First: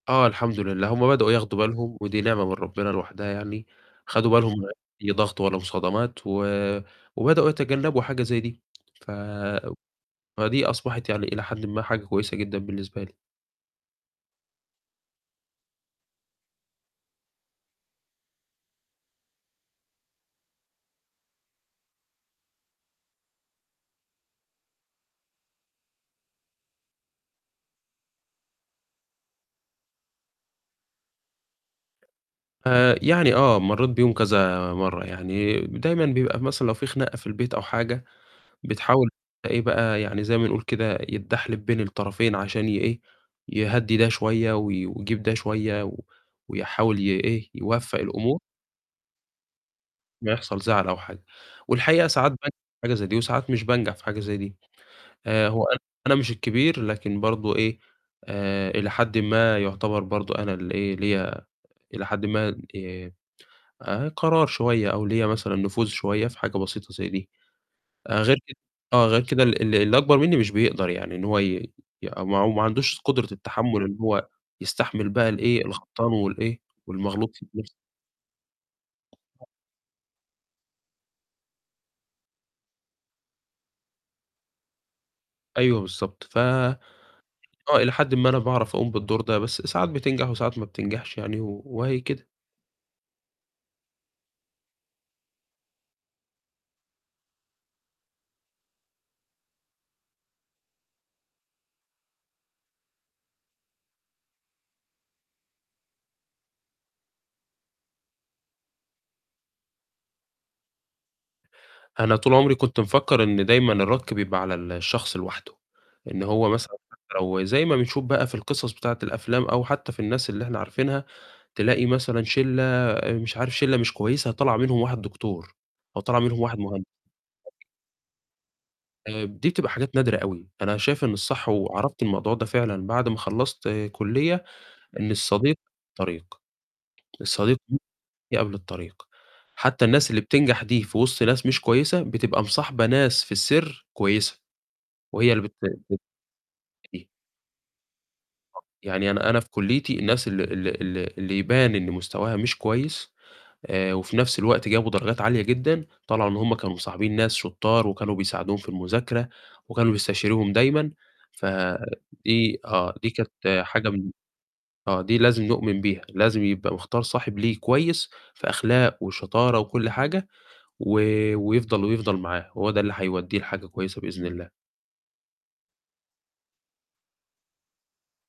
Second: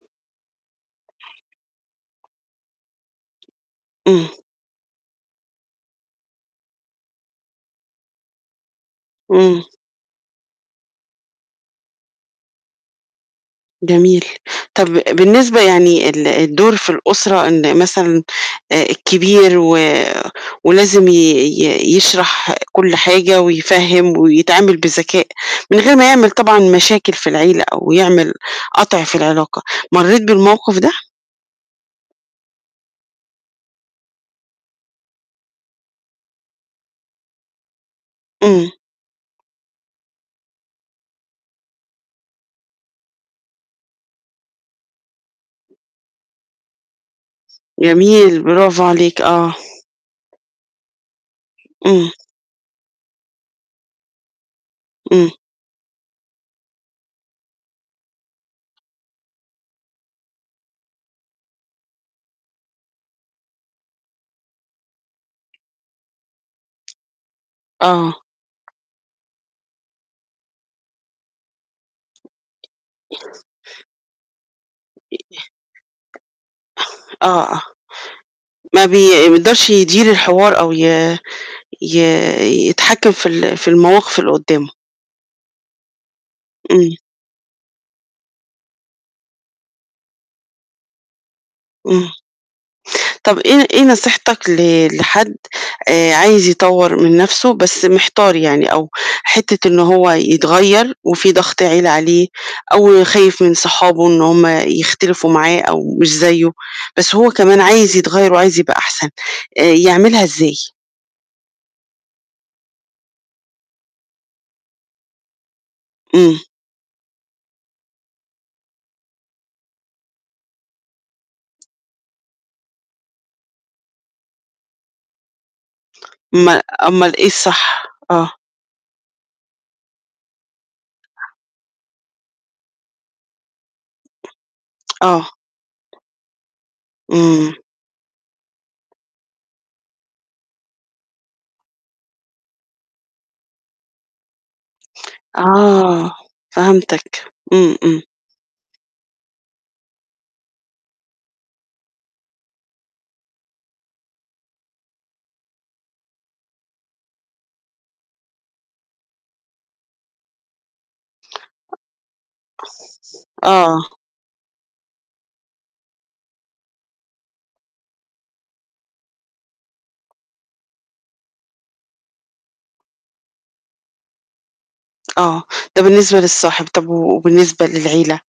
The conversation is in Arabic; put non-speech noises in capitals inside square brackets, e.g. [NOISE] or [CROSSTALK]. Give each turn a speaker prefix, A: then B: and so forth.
A: آه الحمد لله، هم بدؤوا ياخدوا بالهم ودي نعمة من ربِّنا لوحدها يعني،
B: إمم.
A: خدوا بالهم من أي ضغط ولا مصادمات و وبدؤوا يتجنّبوا حاجة زي دي. ف
B: إمم.
A: فدي أصبحت يعني إلى حدٍ ما حاجة كويسة جدًا بالنسبة لي.
B: جميل، طَب بالنسبة يعني ال الدور في الأسرة إن مثلًا آآ، الكبير و ولازم ي ي يشرح كل حاجة ويفهّم ويتعامل بذكاء من غير ما يعمل طبعًا مشاكل في العيلة أو يعمل قَطْع في العلاقة، مرّيت بالموقف ده؟
A: آآ، يعني آه، مرّيت بيهم كذا مرّة، يعني دايمًا بيبقى مثلًا لو في خناقة في البيت أو حاجة،
B: إمم.
A: بتحاول في إيه بقى، يعني زي ما نقول كده، يتدحلب بين الطرفين عشان يإيه، يهدّي ده شوية و ويجيب ده شوية و ويحاول يإيه، يوفَّق الأمور.
B: جميل، برافو عليك، آه.
A: أمّا يحصل زعل أو حاجة. والحقيقة
B: إمم.
A: ساعات بانجح في حاجة زي دي وساعات مش بانجح في حاجة زي دي.
B: إمم.
A: آآ هو أنا مش الكبير، لكن برضه إيه، آآ إلى حدٍ ما يعتبر برضه أنا اللي إيه، ليّا إلى حدٍ ما آآ، قرار شوية أو ليّا مثلًا نفوذ شوية في حاجة بسيطة زي دي،
B: آه.
A: آآ، غير كده آه، غير كده ال ال اللي أكبر منّي مش بيقدر يعني، إن هو ي ي أو ما ما عندوش قدرة التحمُّل إن هو يستحمل بقى الإيه، الغلطان والإيه،
B: [UNINTELLIGIBLE]
A: والمغلوط في
B: آه، آه،
A: [UNINTELLIGIBLE]
B: ما
A: [UNINTELLIGIBLE]
B: بيقدرش يدير الحوار أو ي ي يتحكِّم في ال في المواقِف اللي قُدّامه.
A: أيوه، بالضبط. ف
B: إمم.
A: آه، إلى حدٍ ما أنا باعرف أقوم بالدور ده، بس ساعات بتنجح وساعات ما بتنجحش يعني و وأهي
B: إمم.
A: كده.
B: طَب إيه إيه نصيحتك ل لحد آآ، عايز يطوّر من نَفْسه بس محتار يعني أو حتّة إنه هو يتغيّر وفي ضَغْط عيلة عليه أو خايف من صحابه إن هم يختلفوا معاه أو مش زيّه، بس هو كمان عايز يتغيّر وعايز يبقى أحسن، آآ يعملها إزاي؟
A: أنا طول عمري كنت مفكّر إن دايمًا الرَك بيبقى على ال الشخص لوحده. إن
B: إمم.
A: هو مثلًا حتّى لو زي ما بنشوف بقى في القصص بتاعة الأفلام، أو حتّى في الناس اللي إحنا عارفينها، تلاقي مثلًا شِلّة آآ مش عارف شِلّة مش كويسة طلع منهم واحد دكتور، أو طلع منهم واحد
B: ما
A: مهن
B: أُمّال إيه الصح؟ آه.
A: آآ، دي بتبقى حاجات نادرة أوي. أنا شايف إن الصح وعرفت الموضوع ده فعلًا بعد ما خلّصت كُلّية، إن
B: آه.
A: الصديق طريق،
B: إمم.
A: الصديق [UNINTELLIGIBLE] قبل الطريق، حتى الناس اللي بتنجح دي في وِسط ناس مش كويسة، بتبقى مصاحبة ناس في السِر كويسة، وهي اللي بت ب
B: آه،
A: [UNINTELLIGIBLE]
B: فهمتك. إمم، إمم.
A: بالضبط. يعني أنا أنا في كُلّيتي الناس ال ال اللي اللي يبان إن مستواها مش كويس آآ وفي نَفْس الوقت جابوا درجات عالية جدًا، طلع إن هم كانوا مصاحبين ناس شطّار وكانوا بيساعدوهم في المذاكرة وكانوا بيستشيروهم دايمًا، فدي آه، دي
B: أ
A: كانت
B: آه.
A: حاجة من آه، دي لازم نؤمن بيها، لازم يبقى مختار صاحب ليه كويس في أخلاق وشطارة وكل حاجة و ويفضل ويفضل معاه، هو ده اللي هيودّيه لحاجة كويسة بإذن الله.
B: آه، ده بالنسبة للصاحب، طَب وبالنسبة للعيلة؟